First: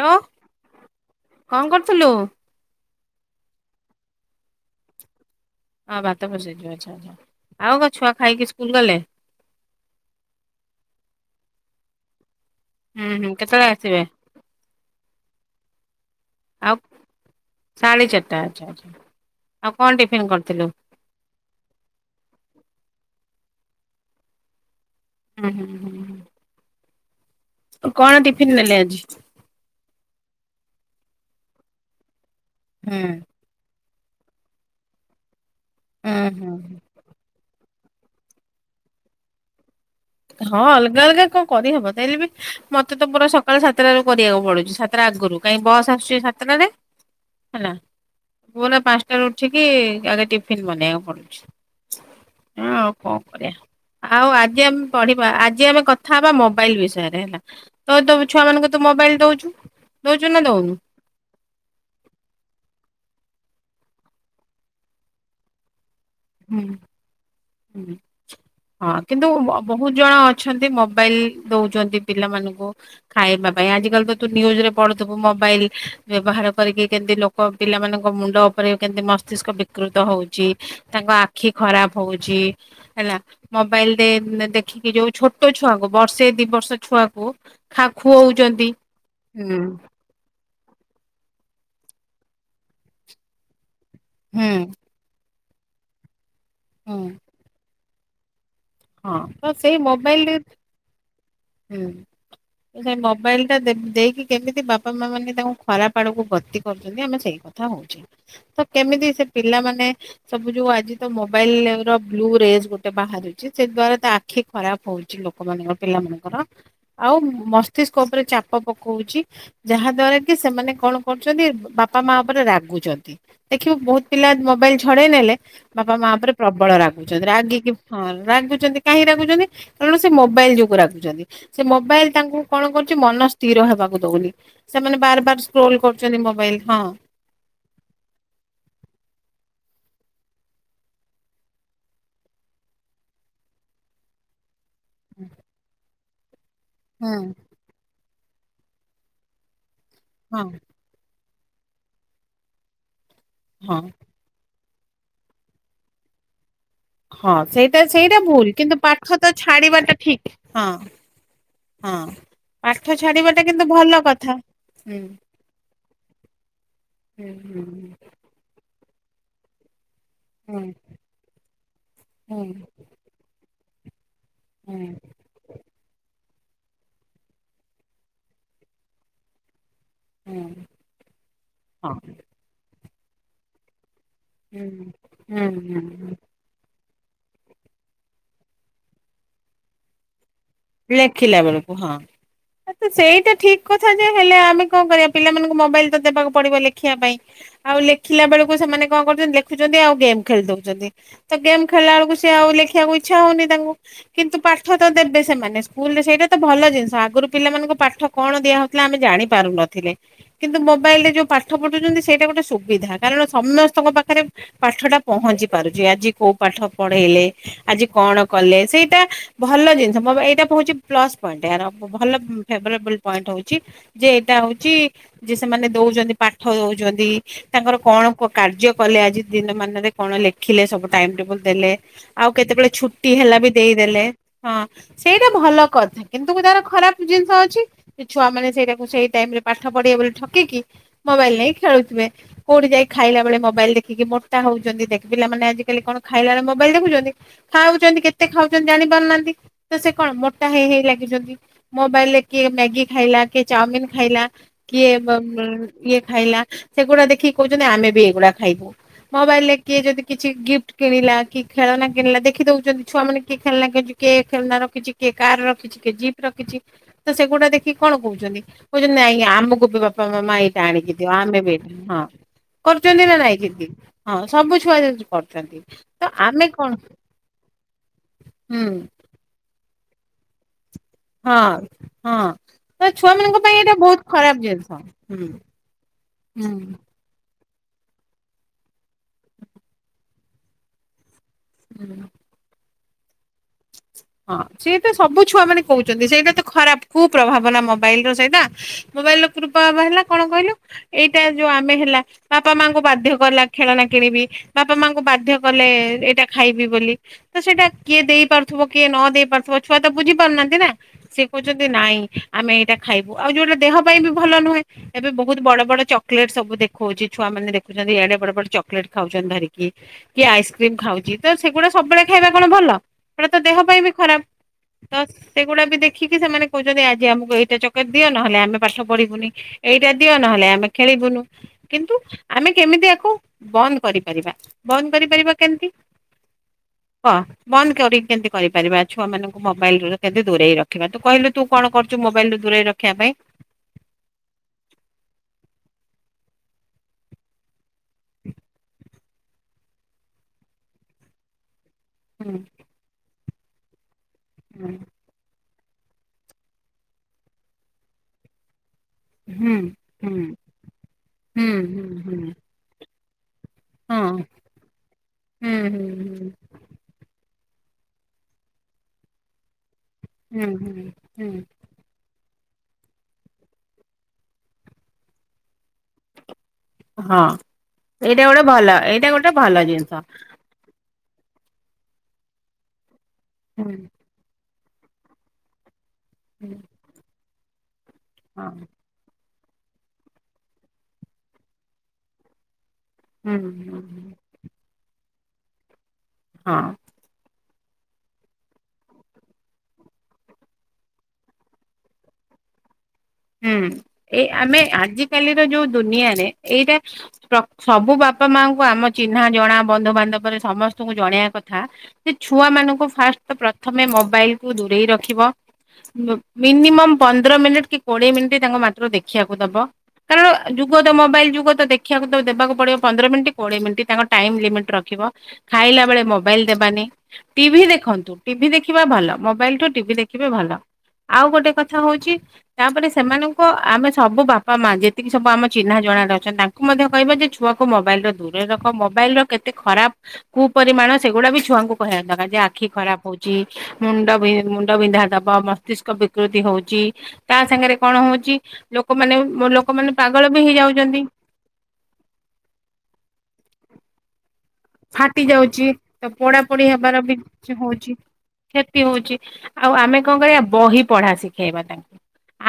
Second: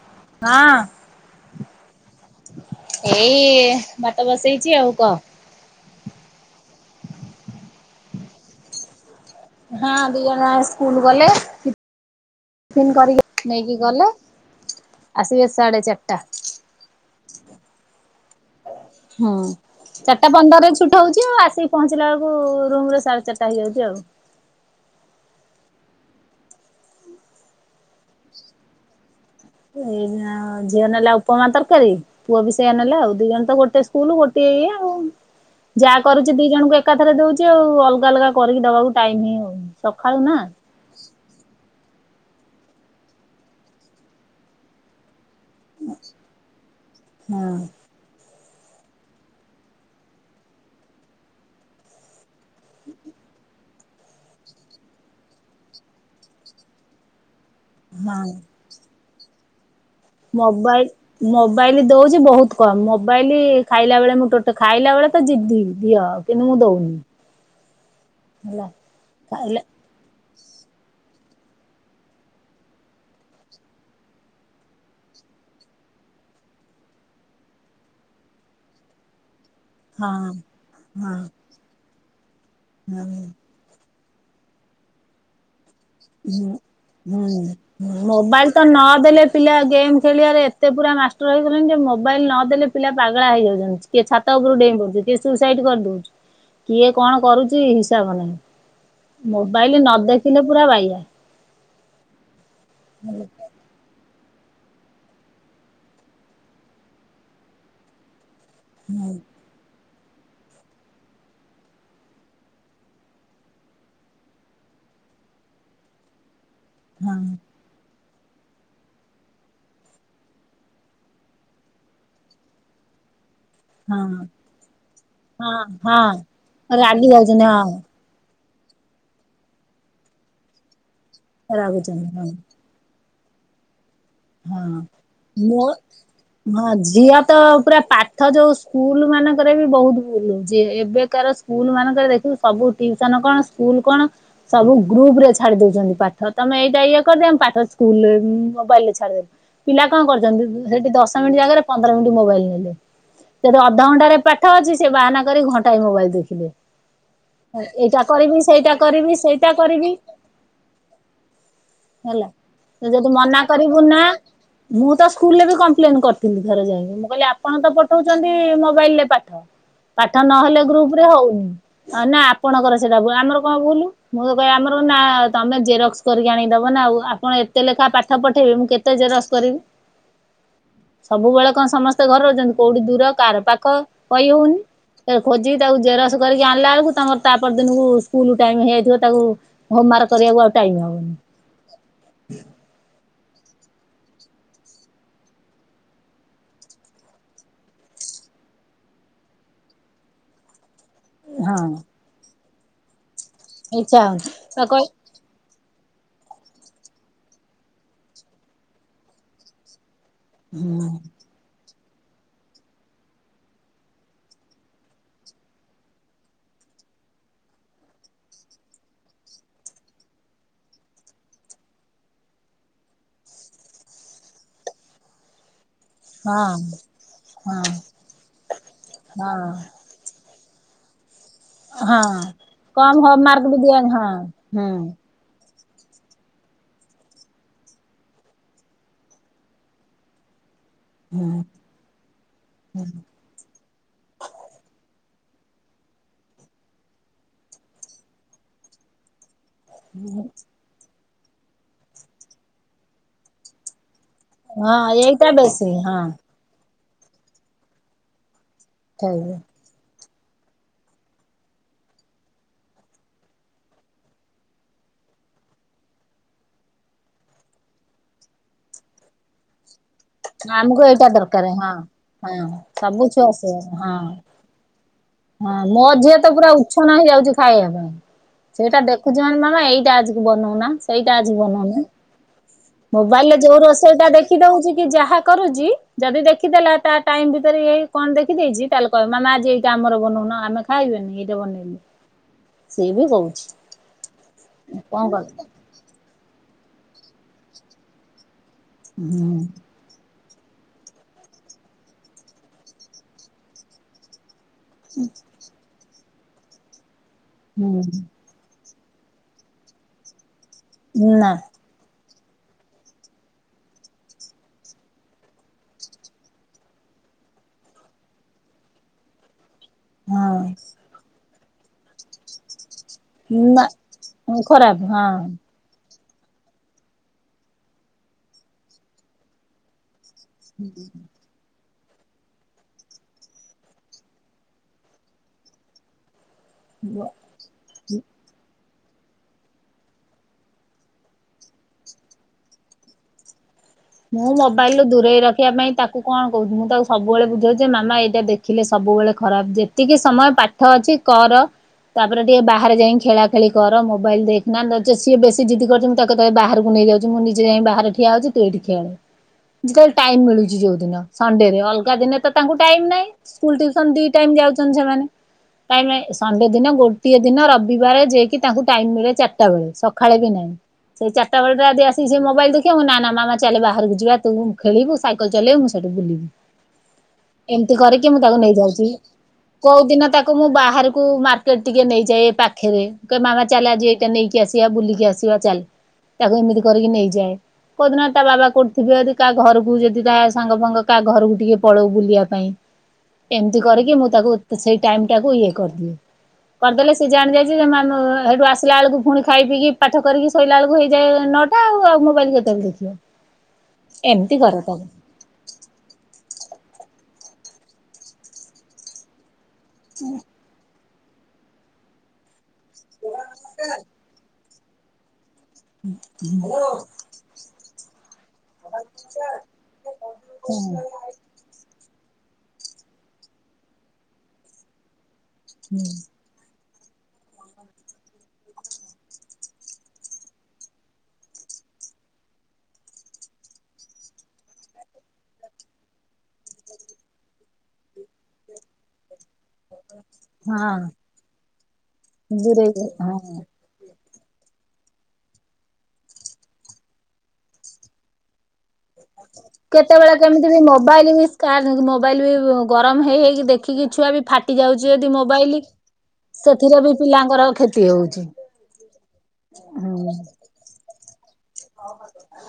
Hello ହଁ। କଣ କରୁଥିଲୁ? ଏଇ ଭାତ ବସେଇଛି ଆଉ କହ। ହଁ ଭାତ ବସେଇଛୁ ଆଛା ଆଛା ଆଉ କ ଛୁଆ ଖାଇକି ସ୍କୁଲ ଗଲେ? ହଁ ଦିଜଣ ଯାକ ସ୍କୁଲ ଗଲେ। ଟିଫିନ ହୁଁ ହୁଁ କରିକି କେତେବେଳେ ନେଇକି ଆସିବେ ଗଲେ ଆସିବେ ସାଢ଼େ ଚାରିଟା। ସାଢ଼େ ଚାରିଟା ଆଛା ଆଛା। ହଁ ଚାରିଟା ପନ୍ଦରରେ ଛୁଟି ହଉଛି ଆଉ ଆସିକି ପହଞ୍ଚିଲା ବେଳକୁ ରୁମ ସାଢେ ଚାରିଟା ହେଇଯାଉଛି ଆଉ। ହୁଁ ହୁଁ ହୁଁ ହୁଁ। କଣ ଟିଫିନ ନେଲେ ଆଜି? ଏ ଝିଅ ନେଲା ଉପମା ତରକାରୀ ପୁଅ ବି ସେଇଆ ନେଲା ହୁଁ ଆଉ ଦି ଜଣ ତ ଗୋଟେ ସ୍କୁଲ ଗୋଟିଏ ଇଏ ଆଉ ଯାହା ହୁଁ କରୁଛି ଦି ହୁଁ ଜଣଙ୍କୁ ଏକାଥରେ ଦଉଛି। କି ଆଉ ଅଲଗା ଅଲଗା କରିକି ଦେବାକୁ ଟାଇମ ହଁ ହେଉନି ହଁ ଅଲଗା ଅଲଗା କଣ କରିହବ। ହେଲେ ବି ମତେ ତ ପୁରା ସକାଳୁ ସାତଟାରୁ କରିବାକୁ ପଡୁଛି ସାତଟା ଆଗରୁ। କାଇହିଁ ବସ୍ ଆସୁଛି ସାତଟାରେ ହଁ ହେଲା ପୁଅ ନା ପାଞ୍ଚଟାରୁ ଉଠିକି ଆଗେ ଟିଫିନ ବନେଇବାକୁ ପଡୁଛି। ହଁ କଣ କରିବା ଆଉ ପଢିବା ଆଜି ଆମେ କଥା ହବା ମୋବାଇଲ ବିଷୟରେ ହେଲା ତ ତ ହଁ। ଛୁଆ ମାନଙ୍କୁ ତୁ ମୋବାଇଲ ଦଉଛୁ? ଦଉଛୁ ନା ଦଉନୁ? ମୋବାଇଲ ମୋବାଇଲ ଦୋଉଚି ବହୁତ କମ ମୋ ମୋବାଇଲି ଖାଇଲା ବେଳେ ମୁଁ ଟୋଟେ ଖାଇଲା ବଳେ ତ ଜିଦ୍ଧି ହୁଁ ହଁ ହେଲା ହଁ କିନ୍ତୁ ଖାଇଲା ବହୁତ ଜଣ ଅ ମୋବାଇଲ ଦଉଛନ୍ତି। ପିଲାମାନଙ୍କୁ ଖାଇବା ପାଇଁ ଆଜିକାଲି ତ ତୁ ନ୍ୟୁଜରେ ପଢୁଥିବୁ ମୋ ମୋବାଇଲ ବ୍ୟବହାର କରିକି କେମିତି ଲୋକ ପିଲାମାନଙ୍କ ମୁଣ୍ଡ ଉପରେ କେମତି ମସ୍ତିଷ୍କ ବି ବିକୃତ ହଁ ହଉଛି। ତାଙ୍କ ହଁ ଆଖି ଖରାପ ହଉଚ ହେଲା ହଁ ମୋବାଇଲ ଦେଖିକି ଯୋଉଁ ଛୋଟ ଛୁଆଙ୍କୁ ବର୍ଷେ ଦି ହଁ ବର୍ଷ ଛୁଆକୁ ଖା ହଁ ମୋବାଇଲ ତ ଖୁଅଉଛନ୍ତି। ନଦେଲେ ପିଲା ହୁଁ। ଗେମ ଖେଳିବାରେ ଏତେ ଏତେ ପୁରା ମାଷ୍ଟର ହେଇଗଲେଣି ଯେ ମୋବାଇଲ ନଦେଲେ ପିଲା ପାଗଳା ହେଇଯାଉଛନ୍ତି। କିଏ ଛାତ ଉପରୁ ହୁଁ ଡେଇଁ ପଡୁଛି କିଏ ସୁସାଇଡ କରିଦଉଛି, କିଏ ହୁଁ କଣ କରୁଛି ହିସାବ ନାହିଁ ହଁ ତ ସେଇ ମୋବାଇଲ ନ ମୋବାଇଲରେ ହୁଁ, ସେ ମୋବାଇଲ ଟା ଦେଇକି କେମିତି ବାପା ମା ମାନେ ତାଙ୍କୁ ଖରାପ ତ କେମିତି ହଁ ସେ ସବୁ ଯୋଉ ଆଜି ତ ମୋବାଇଲ ର ବ୍ଲୁ ରେଜ ଗୋଟେ ବାହାରୁଛି। ସେ ଦ୍ୱାରା ତା ଆଖି ଖରାପ ହଉଛି ଲୋକମାନଙ୍କ ପିଲା ମଙ୍କର ଆଉ ହଁ ମସ୍ତିକ ଉପରେ ଚାପ ପକଉଛି, ଯାହା ଦ୍ଵାରା କି ସେମାନେ କଣ କରୁଛନ୍ତି, ବାପା ମା ଉପରେ ରାଗୁଛନ୍ତି। ଦେଖିବୁ ବହୁତ ପିଲା ମୋବାଇଲ ଛଡେଇ ନେଲେ ହଁ ବାପା ମା ଉପରେ ପ୍ରବଳ ହଁ ରାଗି ରାଗୁଛନ୍ତି, ଯାଉଛନ୍ତି ହଁ ରାଗିକି ହ ରାଗୁଛନ୍ତି, କାହିଁ ରାଗୁଛନ୍ତି, କାରଣ- ସେ ମୋବାଇଲ ଯୋଗୁ ରାଗୁଛନ୍ତି, ସେ ରାଗୁଛନ୍ତି ମୋବାଇଲ ହଁ ତାଙ୍କୁ କଣ କରୁଛି ମନ ସ୍ଥିର ହେବାକୁ ଦଉନି। ହଁ ସେମାନେ ବାର ବାର ମୋ ସ୍କ୍ରୋଲ କରୁଛନ୍ତି ମୋବାଇଲ ହଁ ଝିଅ ତ, ପୁରା ପାଠ ଯୋଉ ସ୍କୁଲ ମାନଙ୍କ ଏଵେବି ବହୁତ ଭୁଲ ହଉଛି, ଏବେକାର ସ୍କୁଲ ମାନଙ୍କରେ ଦେଖିବୁ ସବୁ ଟିଉସନ କଣ, ସ୍କୁଲ କଣ ସବୁ ଗ୍ରୁପ ରେ ଛାଡି ଦଉଛନ୍ତି ପାଠ, ତମେ ଏଇଟା ଇଏ ହଁ କରିଦିଅ, ପାଠ ସ୍କୁଲରେ ମୋବାଇଲ ପିଲା କଁ ହଁ କରୁଛନ୍ତି, ସେଠି ଦଶ ମିନିଟ୍ ଜାଗାରେ ପନ୍ଦର ମିନିଟ୍ ମୋବାଇଲ ନେଲେ ସେଠି ହଁ। ଅଧଘଣ୍ଟା ରେ ପାଠ ଅଛି, ସେ ବାହାନା କରି ଘଣ୍ଟାଏ ମୋବାଇଲ ଦେଖିଲେ ହଁ ସେଇଟା, ଏଇଟା ସେଇଟା କରିବି ଭୁଲ, ସେଇଟା କିନ୍ତୁ କରିବି ପାଠ ତ ସେଇଟା କରିବି ଛାଡିବାଟା ଠିକ ହଁ ହଁ ହେଲା ତୁ ପାଠ ଯଦି ଛାଡିବା ମନା ଟା କିନ୍ତୁ କରିବୁ ନା ଭଲ କଥା ମୁଁ ହୁଁ। ତ ସ୍କୁଲରେ ବି କମ୍ପ୍ଲେନ କରିଥିଲି, ଥରେ ଯାଇକି, ମୁଁ କହିଲି ହଁ ଆପଣ ତ ପଠଉଛନ୍ତି ମୋବାଇଲରେ ପାଠ ନହେଲେ ଗ୍ରୁପ ରେ ହଉନି, ନା ଆପଣଙ୍କର ସେଟା ଭୁଲ ଆମର କଣ ଭୁଲ ମୁଁ ତ କହି ଆମର ନା, ତମେ ଜେରକ୍ସ କରିକି ଆଣିଦବ ନା, ଆଉ ଆପଣ ଏତେ ଲେଖା ପାଠ [inaudible] ମୁଁ କେତେ ଜେରସ୍କ କରିବି, ସବୁବେଳେ କଣ ସମସ୍ତେ ଘରେ ଅଛନ୍ତି କୋଉଠି ଦୂର କାହାର ପାଖ, କହି ହଉନି, ଖୋଜିକି ତାକୁ ଜେରସ କରିକି ଆଣିଲା ବେଳକୁ ତମର ତା ପର ଦିନକୁ ସ୍କୁଲ ଟାଇମ ହେଇଯାଇଥିବ, ତାକୁ ହୋମୱାର୍କ କରିବାକୁ ଆ ଲେଖିଲା ବେଳକୁ ହଁ, ସେ ସେଇଟା ଠିକ କଥା ଯେ- ହେଲେ ଆମେ କଣ କରିବା, ପିଲାମାନଙ୍କୁ ମୋବାଇଲ ତ ଦେବାକୁ ପଡିବ, ଲେଖିବା ପାଇଁ, ଆଉ ଲେଖିଲା ବେଳେ ସେମାନେ କଣ କରୁଛନ୍ତି, ଲେଖୁଛନ୍ତି ଆଉ ଗେମ୍ ଖେଳି ଦଉଛନ୍ତି। ତ ଗେମ୍ ହଁ ଖେଳିଲା ବେଳକୁ, ସେ ଆଉ ଲେଖିବାକୁ ଇଚ୍ଛା ହଉନି ତାଙ୍କୁ, ଇଚ୍ଛା ହଉନି କିନ୍ତୁ ପାଠ କହି ତ ଦେବେ ମାନେ ସ୍କୁଲ ରେ ସେଇଟା ତ ଭଲ ଜିନିଷ, ଆଗରୁ ପିଲାମାନଙ୍କ ପାଠ କଣ ଦିଆହଉଥିଲା, ଆମେ ଜାଣି ପାରୁନଥିଲେ। କିନ୍ତୁ ହୁଁ ମୋବାଇଲ ରେ ଯୋଉ ପାଠ ପଠ ସେଇଟା ଗୋଟେ ସୁବିଧା, କାରଣ ସମସ୍ତଙ୍କ ପାଖରେ ପାଠଟା ପହଞ୍ଚି ପାରୁଛି, ଆଜି କୋଉ ପାଠ ପଢେଇଲେ, ଆଜି କଣ କଲେ, ସେଇଟା ଭଲ ଜିନିଷ ଏଇଟା ହଉଛି ପ୍ଲସ୍ ପଏଣ୍ଟ, ଏହାର ଭଲ ଫେଭରବୁଲ ପଏଣ୍ଟ ହଉଛି, ଯେ -ଏଇଟା ହଉଛି ଯେ ସେମାନେ ଦଉଛନ୍ତି, ପାଠ ହଁ ଦଉଛନ୍ତି, ହଁ ତାଙ୍କର କଣ କାର୍ଯ୍ୟ କଲେ ଆଜି ହଁ ଦିନ ମାନଟାରେ କଣ ଲେଖ ଦେଖିଲେ ସବୁ ଟାଇମ ଟେବୁଲ ଦେଲେ ହଁ ଆଉ କେତେବେଳେ କମ ଛୁଟି ହୋମ ହେଲା ମାର୍କ ବି ଦିଅନି ଦେଇଦେଲେ, ହଁ ହୁଁ ସେଇଟା ଭଲ କଥା କିନ୍ତୁ ତାର ଖରାପ ଜିନିଷ ଅଛି, ଛୁଆ ମାନେ ସେଇଟାକୁ ସେଇ ଟାଇମରେ ପାଠ ପଢେଇବେ ବୋଲି ଠକିକି ମୋବାଇଲ ହୁଁ ନେଇକ ଖେଳୁଥିବେ, କୋଉଠି ଯାଇ ଖାଇଲା ବଳେ ମୋବାଇଲ ଦେଖିକି ମୋଟା ହଉଛନ୍ତି ଦେଖ ପିଲାମାନେ ଆଜିକାଲି କଣ ଖାଇଲବେଳେ ମୋବାଇଲ ଦେଖୁଛନ୍ତି, ଖାଉଛନ୍ତି କେତେ ଖାଉଛନ୍ତି ଜାଣି ପାରୁନାହାନ୍ତି। ତ ସେ କଣ ମୋଟା ହେ ହେଇ ଲାଗିଛନ୍ତି, ମୋବାଇଲ ରେ କିଏ ମ୍ୟାଗି ଖାଇଲା କିଏ ଚାଓମିନ ଖାଇଲା, ହଁ କିଏ ଏଇଟା ବେଶୀ ହଁ ଇଏ ଖାଇଲା, ସେଗୁଡା ଦେଖିକି କହୁଛନ୍ତି ଆମେ ବି ଏଇଗୁଡା ଖାଇବୁ, ଠିକ ମୋବାଇଲରେ କିଏ ଯଦି କିଛି ଗିଫ୍ଟ କିଣିଲା, କି ଖେଳନା କିଣିଲା, ଦେଖିଦଉଛନ୍ତି ଛୁଆ ମାନେ କିଏ ଖେଳନା କିଣୁଛି, କିଏ ଖେଣନା ରଖିଛି, କିଏ କାର ରଖିଛି, କିଏ ଜିପ୍ ରଖିଛି, ତ ସେଗୁଡା ଦେଖିକି କଣ କହୁଛନ୍ତି କହୁଛନ୍ତି ନାଇଁ ଆମକୁ ବି ମା ଏଟା ଆମକୁ ଆଣିକି ଏଇଟା ଦିଅ, ଆମେ ଦରକାର ବି ଏଇଟା ହଁ ସବୁ କରୁଛନ୍ତି, ନା ଛୁଆ ନାଇଁ ସେୟା କିି ହଁ ସବୁ ଛୁଆ ହଁ କରୁଛନ୍ତି ମୋ ଝିଅ ତ ଆମେ ପୁରା କଣ ଉଚ୍ଛନ ହେଇଯାଉଛି ଖାଇବା ପାଇଁ, ହୁଁ ସେଇଟା ଦେଖୁଛି ମାମା, ଏଇଟା ଆଜିକୁ ବନଉନା। ସେଇଟା ଆଜି ହଁ ବେନୋଉନୁ, ହଁ ତ ଛୁଆ ମୋବାଇଲରେ ମାନଙ୍କ ପାଇଁ ଯୋଉ ଏଇଟା ବହୁତ ରୋଷେଇଟା ଖରାପ ଦେଖିଦଉଛି ଜିନିଷ ଯାହା ହୁଁ କରୁଛି ଯଦି ହୁଁ ଦେଖିଦେଲା ତା ଟାଇମ୍ ଭିତରେ ଏଇ କଣ ଦେଖି ଦେଇଛି ତାହେଲେ କହିବ ମାନେ ଆଜି ଏଇଟା ଆମର ବନଉନ ଆମେ ଖାଇବାନି କି? ବନେଇନି ହୁଁ। ସିଏ ବି ଯାଉନି। ହଁ ସିଏ ତ ସବୁ ଛୁଆ ମାନେ କହୁଛନ୍ତି ସେଇଟା ଖରାପ କୁ ପ୍ରଭାବ ନା ମୋବାଇଲ ର ସେଇଟା ମୋବାଇଲ ର ହୁଁ କୃପ୍ରଭାବ ହେଲା। କଣ କହିଲୁ ଏଇଟା ଯୋଉ ଆମେ ହେଲା ବାପା ମାଙ୍କୁ ବାଧ୍ୟ କଲା ଖେଳନା କିଣିବି ବାପା ମାଙ୍କୁ ବାଧ୍ୟ କଲେ ଏଇଟା ଖାଇବି ବୋଲି ତ ସେଇଟା କିଏ ହୁଁ ଦେଇ କୁହ କିଏ ନ ଦେଇ ପାରୁଥିବ ଛୁଆ ତ ବୁଝି ପାରୁନାହାନ୍ତି ନା ସେ ନା କହୁଛନ୍ତି ନାଇଁ ଆମେ ଏଇଟା ଖାଇବୁ ଆଉ ଯୋଉଟା ଦେହ ପାଇଁ ବି ଭଲ ନୁହେଁ ଏବେ ବହୁତ ବଡ ବଡ ଚକଲେଟ୍ ସବୁ ଦେଖଉଛି ଛୁଆ ମାନେ ଦେଖୁଛନ୍ତି ଇଆଡେ ବଡ ଚକଲେଟ ଖାଉଛନ୍ତି ଧରିକି। କି କିଏ ହଁ ଆଇସ୍କ୍ରିମ ଖାଉଛି ତ ସେଗୁଡା ସବୁବେଳେ ଖାଇବା କଣ ଭଲ? ସେଇଟା ତ ଦେହ ନା ପାଇଁ ବି ଖରାପ ତ ସେଗୁଡା ବି ଦେଖ ଦେଖିକି ସେମାନେ କହୁଛନ୍ତି ଆଜି ଆମକୁ ଏଇଟା ଚକେଟ ଦିଅ ନହେଲେ ଆମେ ପାଠ ପଢିବୁନି। ଏଇଟା, ଦିଅ ନହେଲେ ଆମେ ଖେଳିବୁନୁ। କିନ୍ତୁ ଆମେ କେମିତି ଆକୁ ବନ୍ଦ କରିପାରିବା ବନ୍ଦ କରିପାରିବା କେମିତି? କ ବନ୍ଦ କରିବି କେମିତି କହିବେ? ପାରିବା ଛୁଆମାନଙ୍କୁ ମୋବାଇଲ ରୁ କେମିତି ଦୂରେଇ ରଖିବା ତୁ କହିଲୁ ତୁ କଣ କରୁ ମୋବାଇଲ ରୁ ଦୂରେଇ ରଖିବା ପାଇଁ। ମୁଁ ମୋବାଇଲ ରୁ ଦୂରେଇ ରଖିବା ପାଇଁ ତାକୁ କଣ କହୁଛି ମୁଁ ତାକୁ ସବୁବେଳେ ବୁଝାଉଛି। ଯେ ମାମା ଏଇଟା ଦେଖିଲେ ସବୁବେଳେ ଖରାପ ଯେତିକି ସମୟ ପାଠ ଅଛି କର। ତାପରେ ହୁଁ ଟିକେ ବାହାରେ ଯାଇ ଖେଳା ଖେଳି କର ମୋବାଇଲ ଦେଖନା ତା ସିଏ ବେଶି କର - ମୁଁ ତାକୁ କେତେବେଳେ ବାହାରକୁ ନେଇ ଯାଉଛି ମୁଁ ନିଜେ ଯାଇ ବାହରେ ଠିଆ ହଉଛି ତୁ ଏଇଠି ଖେଳେ। ହୁଁ ଯେତେବେଳେ ଟାଇମ ହୁଁ ମିଳୁଛି ଯୋଉ ଦିନ ସଣ୍ଡେ ହୁଁ ରେ ଅଲଗା ଦିନେ ହୁଁ ତ ତାଙ୍କୁ ଟାଇମ ନାହିଁ। ସ୍କୁଲ ଟିଉସନ ଦି ହଁ ଟାଇ ଯାଉଛନ୍ତି। ସେମାନେ ହୁଁ ହୁଁ ତାହେଲେ ହୁଁ। ସଣ୍ଡେ ଦିନ ଗୋଟିଏ ଦିନ ରବିବାର ଯିଏକି ତାଙ୍କୁ ଟାଇମ୍ ମିଳେ ଚାରିଟା ବେଳେ ସକ୍ ଖେଳେ ବି ହୁଁ ନାହିଁ ହୁଁ ସେ ହୁଁ ଚାରଟାବେଳେରୁ ଆଜିଠୁ ଆସିକି ମୋବାଇଲ ଦେଖିବ ନା ନା ମାମା ଚାଲେ ବାହାରକୁ ଯିବା ତୁ ଖେଳିବୁ ସାଇକେଲ ଚଲେଇବୁ ମୁଁ ସେଇଠି ବୁଲିବି। ହଁ ଏମିତି କରିକି ମୁଁ ଏଇଟା ତାକୁ ଗୋଟେ ନେଇ ଭଲ ଯାଉଛି। ଏଇଟା ଗୋଟେ ଭଲ କୋଉ ଜିନିଷ। ଦିନ ତାକୁ ମୁଁ ବାହାରେ କୁ ମାର୍କେଟ ଟିକେ ନେଇଯାଏ ପାଖରେ କ ମାମା ଚାଲେ ହୁଁ ଆଜି ଏଇଟା ନେଇକି ଆସି ବୁଲିକି ଆସିବା ଚାଲେ ତାକୁ ହୁଁ ଏମିତି କରିକି ନେଇଯାଏ। କୋଉଦିନ ତା ବାବା ହଁ କୋଠିଥିବେ ଯଦ କା ଘରକୁ ଯଦି ତା ସାଙ୍ଗ ଫାଙ୍ଗ କାହା ଘରକୁ ଟିକେ ପଳଉ ବୁଲିବା ପାଇଁ। ହୁଁ ଏମିତି ହୁଁ କରିକି ମୁଁ ତାକୁ ସେଇ ଟାଇମ ଟାକୁ ଇଏ କରିଦିଏ। ହଁ। କରିଦେଲେ ସେ ଜାଣି ଯାଏ ସେଠୁ ନାନୁ ଆସିଲା ବେଳକୁ ପୁଣି ଖାଇ ପିଇକି ପାଠ କରିକି ଶୋଇଲା ଆଳକୁ ହେଇଯାଏ ନଅଟା ଆଉ ମୋବାଇଲି କେ କୁଆଡ଼େ ଦେଖିବ। ହୁଁ ଏଇ ଏମିତି ଆମେ କର ତାକୁ। ଆଜିକାଲିର ଯୋଉ ଦୁନିଆରେ ଏଇଟା ପ୍ର ସବୁ ବାପା ମାଙ୍କୁ ଆମ ଚିହ୍ନା ଜଣା ବନ୍ଧୁବାନ୍ଧବରେ ସମସ୍ତ ଜଣେଇବା କଥା ଯେ ଛୁଆ ମାନଙ୍କୁ ଫାଷ୍ଟ ତ ପ୍ରଥମେ ମୋବାଇଲ କୁ ଦୂରେଇ ରଖିବ। ମିନିମମ୍ ପନ୍ଦର ମିନଟ କି କୋଡ଼ିଏ ମିନିଟ ତାଙ୍କ ମାତ୍ର ଦେଖିବାକୁ ଦବ କାରଣ ହଁ ଯୁଗ ତ ମୋବାଇଲ ଯୁଗ ତ ଦେଖିବାକୁ ତ ଦେବାକୁ ପଡିବ ପନ୍ଦର ମିନିଟ୍ କୋଡ଼ିଏ ମିନିଟ ତାଙ୍କ ଟାଇମ୍ ଲିମିଟ୍ ରଖିବ। ଖାଇଲା ବେଳେ ମୋବାଇଲ ଦେବାନି। ଟିଭିି ଦେଖନ୍ତୁ ଟିଭିି ଦେଖିବା ଭଲ ମୋବାଇଲଠୁ ଟିଭି ଦେଖିବେ ଭଲ। ଆଉ ଗୋଟେ କଥା ହଉଛି ତାପରେ ସେମାନଙ୍କ ଆମେ ସବୁ ବାପା ମା ଯେତିକି ସବୁ ଆମ ଚିହ୍ନା ଜଣାରେ ଅଛନ୍ତି ତାଙ୍କୁ ମଧ୍ୟ କହିବା ଯେ ଛୁଆ ମୋବାଇଲ ର ଦୂରରେ ରଖ। ମୋବାଇଲ ର କେତେ ଖରାପ ହଁ କୁପରିମାଣ ସେ ଗୋଡାକ ବି ଛୁଆଙ୍କୁ କହିବା ଦରକାର୍ ଯେ ଆଖି ଦୂରେଇ ଖରାପ ହଁ। ହଉଛି ମୁଣ୍ଡ ମୁଣ୍ଡ ବିନ୍ଧା ଦବ ମସ୍ତିଷ୍କ ବିକୃତି ହଉଛି ତା ସାଙ୍ଗରେ କଣ ହଉଛି ଲୋକମାନେ ଲୋକମାନେ କେତେବେଳେ ପାଗଳ କେମିତି ବି ହେଇଯାଉଛନ୍ତି ମୋବାଇଲ ବିସ୍ ମୋବାଇଲ ବି ଗରମ ହେଇ ହେଇକି ଦେଖ ଦେଖି ବି ଛୁଆ ବି ଫାଟି ଯାଉଛି ଯଦି ଫାଟି ମୋବାଇଲ ଯାଉଛି ତ ପୋଡା ପୋଡି ସେଥିରେ ବି ହେବାର ପିଲାଙ୍କର କ୍ଷତି ହଉଛି। କ୍ଷତି ହଉଛି ଆଉ ଆମେ ହୁଁ କଣ କରିବା ବହି ପଢା ଶିଖେଇବା ତାଙ୍କୁ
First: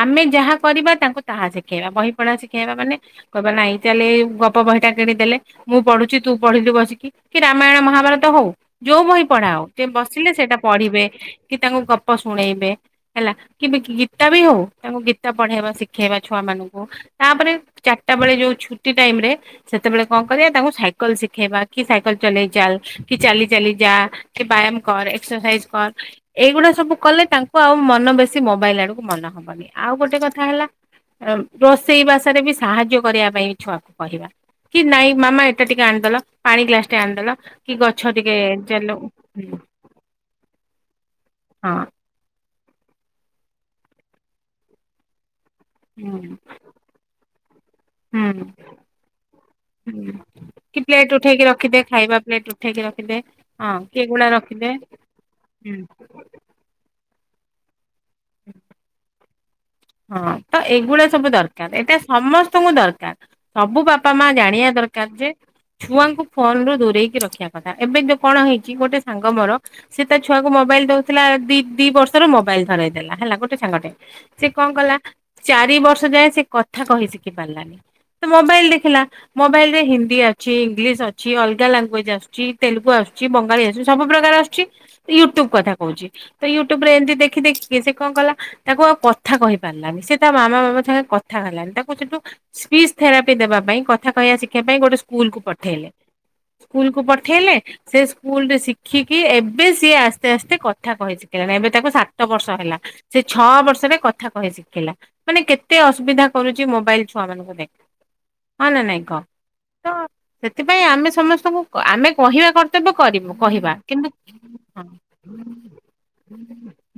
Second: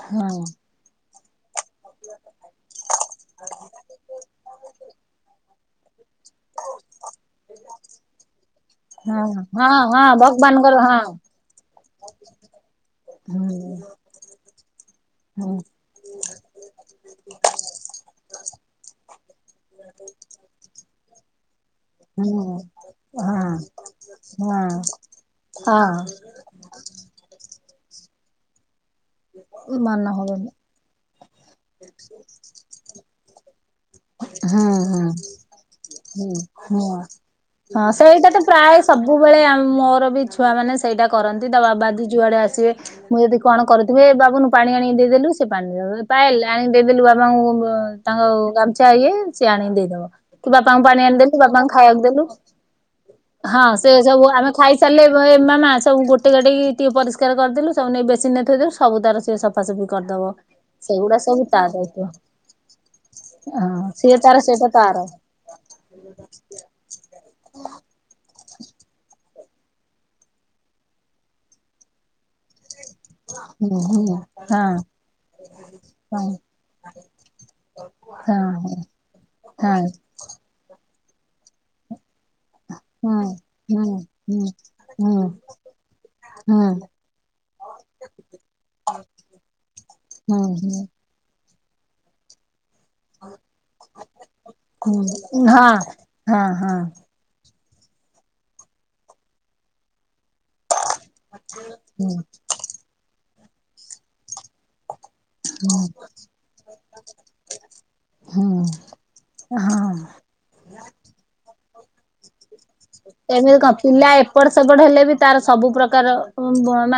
ଆମେ ହଁ ଯାହା କରିବା ତାଙ୍କୁ ତାହା ଶିଖେ ଶିଖେଇବା ବହି ପଢା ଶିଖେଇବା ମାନେ କହିବା ନାଇଁ ଚାଲିଲେ ଗପ ବହି ଟା କିଣିଦେଲେ ମୁଁ ପଢୁଚି ତୁ ପଢିଲି ବସ କି ରାମାୟଣ ମହାଭାରତ ହୋଉ ଯୋଉ ବହି ହଁ ପଢା ହଁ ହୋଉ ହଁ ବସିଲେ ସେଇଟା ଭଗବାନଙ୍କର ପଢିବେ, ହଁ। କି ତାଙ୍କୁ ଗପ ଶୁଣେଇବେ ହେଲା ହୁଁ କି ଗୀତା ବି ହୋଉ। ତାଙ୍କୁ ଗୀତା ହୁଁ ପଢ଼େଇବା ଶିଖେଇବା ଛୁଆ ମାନଙ୍କୁ ତାପରେ ଚାରିଟା ବେଳେ ଯୋଉ ଛୁଟି ଟାଇମରେ ସେତେବେଳେ କଣ କରିବା ତାଙ୍କୁ ସାଇକେଲ ଶିଖେଇବା। କି ସାଇକେଲ ଚଲେଇ ଚାଲ କି ହୁଁ ଚାଲି ଚାଲି ହଁ ଯା କି ବ୍ୟାୟାମ ହଁ କର, ଏକ୍ସରସାଇଜ କର, ହଁ। ଏଇଗୁ ସବୁ କଲେ ତାଙ୍କୁ ଆଉ ମନ ବେଶୀ ମୋବାଇଲ୍ ଆଡକୁ ମନ ହବନି, ଆଉ ମନ ଗୋଟେ କଥା ହବନି ହେଲା ରୋଷେଇ ଭାଷାରେ ବି ସାହାଯ୍ୟ କରିବା ପାଇଁ। ଛୁଆକୁ କହିବା କି ନାଇଁ ମାମା ଏଇଟା ଟିକେ ଆଣିଲ। ହଁ ହଁ ସେଇଟା ତ ପ୍ରାୟ ଚାଲ ସବୁବେଳେ ମୋର ବି ଛୁଆ ମାନେ ସେଇଟ କ ତା ହଁ ବାବା ଦି ଯୁଆଡେ ଆସିବେ ମୁଁ ଯଦି କଣ କରୁଥିବି ଏ ବାବୁନୁ ପାଣି ଆଣିକି ଦେଇଦେଲୁ। ତ ପାଣି ପାଏଲ୍ ଆଣିକି ଦେଇଦେଲୁ ବାବାଙ୍କୁ ତାଙ୍କ ହୁଁ ଗମୁ ଇଏ ସିଏ ଆଣି ଦେଇଦବ, ହୁଁ କି ବାପାଙ୍କୁ ପାଣି ପ୍ଲେଟ ଆଣିଦେଲୁ ଉଠେଇକି ବାପାଙ୍କୁ ରଖିଦେ ଖାଇବାକୁ ଖାଇବା ଦେଲୁ, ପ୍ଲେଟ ଉଠେଇକି ରଖିଦେ ହଁ। ସେ କି ସବୁ ଏଗୁଡା ଆମେ ରଖିଦେ ଖାଇସାରିଲେ ଏ ମାମା ହୁଁ ସବୁ ଗୋଟେ ଗାଟେକି ଟିକେ ପରିସ୍ ଚିକାର କରିଦେଲୁ ସୁବୁ ନେଇ ବେସିନ୍ ନେ ଥୋଇଦେଲୁ ସବୁ ତାର ସେ ସଫା ହଁ ତ ଏଇଗୁଡା ସବୁ ତା ଦରକାର ଏଇଟା ଦାୟିତ୍ୱ ସମସ୍ତଙ୍କୁ ଦରକାର। ହଁ ସବୁ ବାପା ସିଏ ମା ତାର ସେଇଟା ଜାଣିବା ତାର ଦରକାର ଯେ ଛୁଆଙ୍କୁ ଫୋନ ରୁ ଦୂରେଇକି ରଖିବା କଥା ଏବେ ଦେଖ କଣ ହେଇଚି ଗୋଟେ ସାଙ୍ଗ ମୋର ସେ ତା ଛୁଆକୁ ମୋବାଇଲ ଦୋଉଥିଲା ଦି ଦି ବର୍ଷରୁ ମୋବାଇଲ ଧର ଦେଲା ହେଲା ଗୋଟେ ସାଙ୍ଗଟେ ସେ କଣ କଲା ଚାରି ବର୍ଷ ପିଲା ଯାଏ ସେ କଥା କହି ଶିଖି ପାରିଲାନି। ମୋବାଇଲ ଦେଖିଲା ମୋବାଇଲ ରେ ଏପଟ ହିନ୍ଦୀ ଅଛି, ଇଂଲିଶ ଅଛି ଅଲଗା ଲାଙ୍ଗୁଏଜ ଆସ ତେଲୁଗୁ ଆସୁଚି ବଙ୍ଗାୀ ଆସୁଛି ସବୁ ପ୍ରକାର ଆସୁ ୟୁଟ୍ୟୁବ କଥା କହୁଚ ତ ୟୁଟୁବ ରେ ଏମ ଦେଖି ଦେଖିକି ସେ କଣ କଲା ତାକୁ ଆଉ କଥା କହି ପାରିଲାନି ସେ ତା ମାମା ମାମା ସାଙ୍ଗେ କଥା ହେଲାନି ତାକୁ ସେଠୁ ସ୍ପିଜ ଥେରାପି ଦେବା ପାଇଁ କଥା କହିବା ଶିଖିବା ପାଇଁ ଗୋଟେ ସ୍କୁଲକୁ ପଠେଇଲେ। ସ୍କୁଲ କୁ ପଠେଇଲେ ସେ ସ୍କୁଲରେ ଶିଖିକି ଏବେ ସିଏ ଆସ ଆସ୍ତେ ଆସ୍ତେ କଥା କହି ଶିଖିଲାଣି, ଏବେ ତାକୁ ସାତ ବର୍ଷ ହେଲା। ସେ ଛଅ ବର୍ଷରେ କଥା କହି ଶିଖିଲା। ମାନେ କେତେ ଅସୁବିଧା କରୁଚି, ମୋବାଇଲ ଛୁଆ ମାନଙ୍କୁ ଦେଖ ହଁ ନା ନାଇଁ କହ? ତ ସେଥିପାଇଁ ଆମେ ସମସ୍ତଙ୍କୁ ଆମେ କହିବା କର୍ତ୍ତବ୍ୟ କରୁ କହିବା, କିନ୍ତୁ ସେବଡ ସେପଡ ହଁ ହେଲେ ବି ତାର ସବୁ ପ୍ରକାର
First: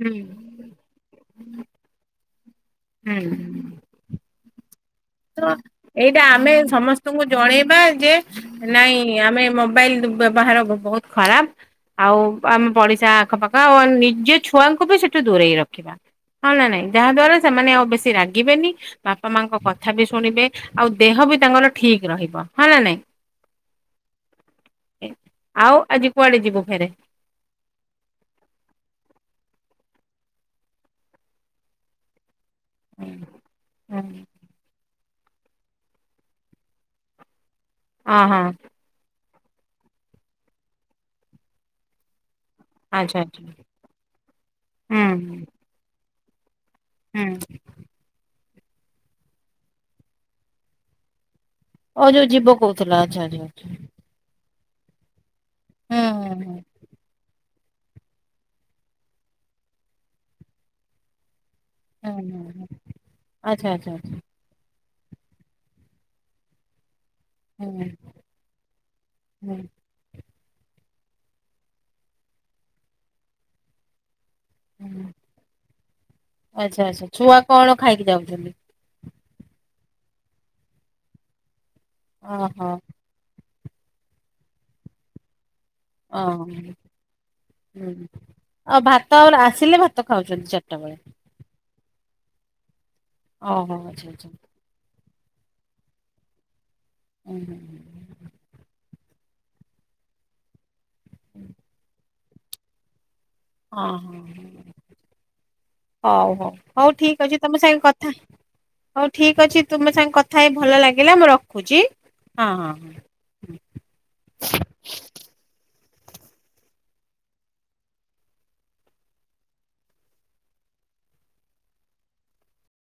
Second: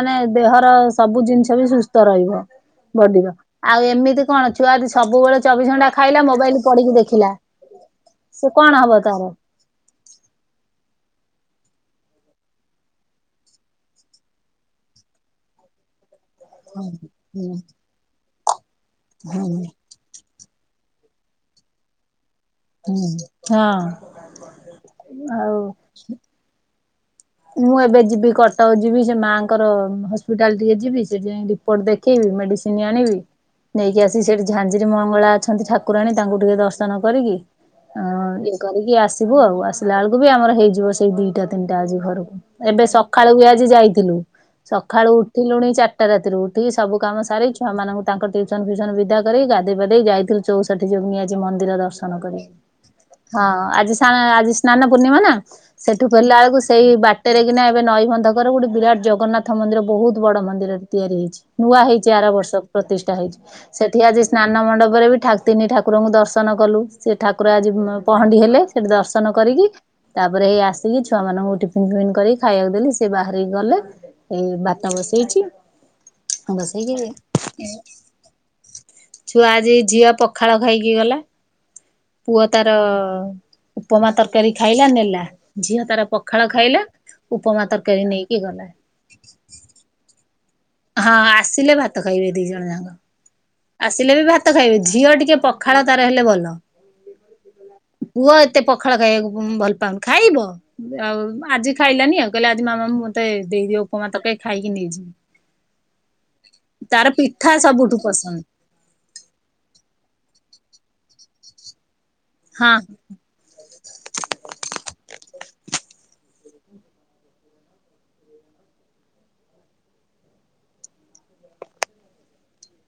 ହୁଁ ଦେହର ସବୁ ଜିନିଷ ବି ସୁସ୍ଥ ରହିବ। ବଡିର ହୁଁ। ଆଉ ଏମିତି କଣ ଛୁଆଦି ତ ଏଇଟା ଆମେ ସମସ୍ତଙ୍କୁ ଦେଖିଲା। ଜଣେଇବା ଯେ ସେ କଣ ହବ ନାଇଁ ତାର ଆମେ ମୋବାଇଲ କିୁ ବ୍ୟବହାର ବହୁତ ଖରାପ ଆଉ ଆମେ ପଡିଶା ଆଖପାଖ ଆଉ ନିଜ ଛୁଆଙ୍କୁ ବି ସେଠୁ ଦୂରେଇ ରଖିବା। ହଁ ନାଇଁ ନାଇଁ ଯାହା ଦ୍ଵାରା ସେମାନେ ଆଉ ବେଶୀ ରାଗିବେନି ବାପା ମାଙ୍କ ହଁ କଥା ଶୁଣିବେ ଆଉ ଦେହ ବି ତାଙ୍କର ଠିକ ରହିବ। ହଁ ନା ନାଇଁ, ଆଉ ଆଜି କୁଆଡେ ଯିବୁ ଫେରେ? ମୁଁ ଏବେ ଯିବି କଟକ ଯିବି, ସେ ମାଆଙ୍କର ହସ୍ପିଟାଲ ଟିକେ ଯିବି ସେ ଯ ରିପୋର୍ଟ ଦେଖେଇବି, ମେଡିସି ଚିନି ଆଣିବି ହଁ ନେଇକି ଆସିକି ସେଠି ଝାଞଜିରି ମଙ୍ଗଳା ଅଛନ୍ତି ଠାକୁରାଣୀ ତାଙ୍କୁ ଟିକେ ଦର୍ଶନ କରିକି ହ ହଁ ଇଏ କରିକି ଆସିବୁ ଆଉ ଆସିଲା ବେଳକୁ ବି ଆମର ହେଇଯିବ ସେଇ ଦିଟା ତିନିଟା ଆଜି ଘରକୁ। ଏବେ ଆଚ୍ଛା ସକାଳୁ ଆଚ୍ଛା ବି ହୁଁ ଆଜି ଯାଇଥିଲୁ ସକାଳୁ ହୁଁ ଉଠିଲୁଣି ଚାରିଟା ରାତିରୁ ଉ ଠି ସବୁ କାମ ସାରି ହୁଁ। ଛୁଆମାନଙ୍କୁଙ୍କ ଟ୍ୟୁସନ ଫିୁସନ ବିଧା କରି ଗଧେଇ ପାଧେଇ ଯାଇଥିଲୁ ଚଉ ସେଠି ଯୋଉ ନିଆଯ ଆ ମନ୍ଦିର ଓ ଦର୍ଶନ ଯୋଉ କରି ଯିବ କହୁଥିଲା ଆଚ୍ଛା ଆଚ୍ଛା ହଁ ଆଚ୍ଛା ଆଜି ଆଜି ସ୍ନାନ ପୂର୍ଣ୍ଣିମା ନା ସେଠୁ ହୁଁ ହୁଁ ଫେରିଲା ବେଳକୁ ସେଇ ବା [unintelligible] କିନା ଏବେ ନୈବନ୍ଧକର ଗୋଟେ ବିରାଟ ଜଗନ୍ନାଥ ମନ୍ଦିର ବହୁତ ବଡ ମନ୍ଦିରରେ ତିଆରି ହେଇଛି। ନୂଆ ହେଇଚି ହୁଁ ହୁଁ ଆର ବର୍ଷ ହୁଁ ପ୍ରତିଷ୍ଠା ହେଇଚି ଆଚ୍ଛା ଆଚ୍ଛା ସେଠି ଆଚ୍ଛା ଆଜି ସ୍ନାନ ମଣ୍ଡପ ବି ଠାକ୍ତିନି ଠାକୁରଙ୍କୁ ଦର୍ଶନ କଲୁ। ସେ ଠାକୁର ଆଜି ହୁଁ ପହଣ୍ଡି ହେଲେ ସେଠି ଦର୍ଶନ ହୁଁ। କରିକି, ତା ତାପରେ ଏଇ ଆସିକି ଛୁଆ ମାନଙ୍କୁ ଟିଫିନ ଫିଫନ୍ କରିକି ଖାଇବାକୁ ଦେଲି ସେ ବାହାରିକି ଗଲେ। ଏଇ ବାତ ହୁଁ ବସେଇଛି ଆଚ୍ଛା ବସେଇକି ଆଚ୍ଛା ଛୁଆ କଣ ଖାଇକି ଯାଉଛନ୍ତି? ଛୁଆ ଆଜି ଝିଅ ପଖାଳ ଖାଇକି ଗଲା ପୁଅ ଓହୋ ତାର ଉପମା ତରକାରୀ ଖାଇଲା ନେଲା ଝିଅ ତାର ପଖାଳ ଓହୋ ଖାଇଲା ଉପମା ହୁଁ ତରକାରୀ ନେଇକି ଗଲା ଆଉ ଭାତ ଆର ଆସିଲେ ଭାତ ଖାଉ। ହଁ ଆସିଲେ ଭାତ ଖାଇବେ ଦି ଜଣ ଯାକ ଓହୋ ଆଚ୍ଛା ଆସିଲେ ବି ଆଚ୍ଛା ଭାତ ଖାଇବେ ଝିଅ ଟି କେ ପଖାଳ ତାର ହେଲେ ଭଲ ହୁଁ ହୁଁ ପୁଅ ଏତେ ପଖାଳ ଖାଇବାକୁ ଉଁ ଭଲ ପାଉନି ଖାଇବ ଆଉ ଆଜି ଖାଇଲାନି ଆଉ କହିଲା ଆଜି ମାମା ମୁଁ ମତେ ଦେଇଦିଅ ହଁ ଉପମା ହଁ। ତରକାରି ଖାଇକି ନେଇଜୀ ହଉ ହଉ ହଉ ଠିକ ଅଛି ପିଠା ତମେ ସାଙ୍ଗେ ସବୁଠୁ କଥା ପସନ୍ଦ ହଉ ଠିକ ଅଛି ତମେ ସାଙ୍ଗେ କଥା ହେଇ ଭଲ ଲାଗିଲା ମୁଁ ରଖୁଚି। ହଁ ହଁ ହଁ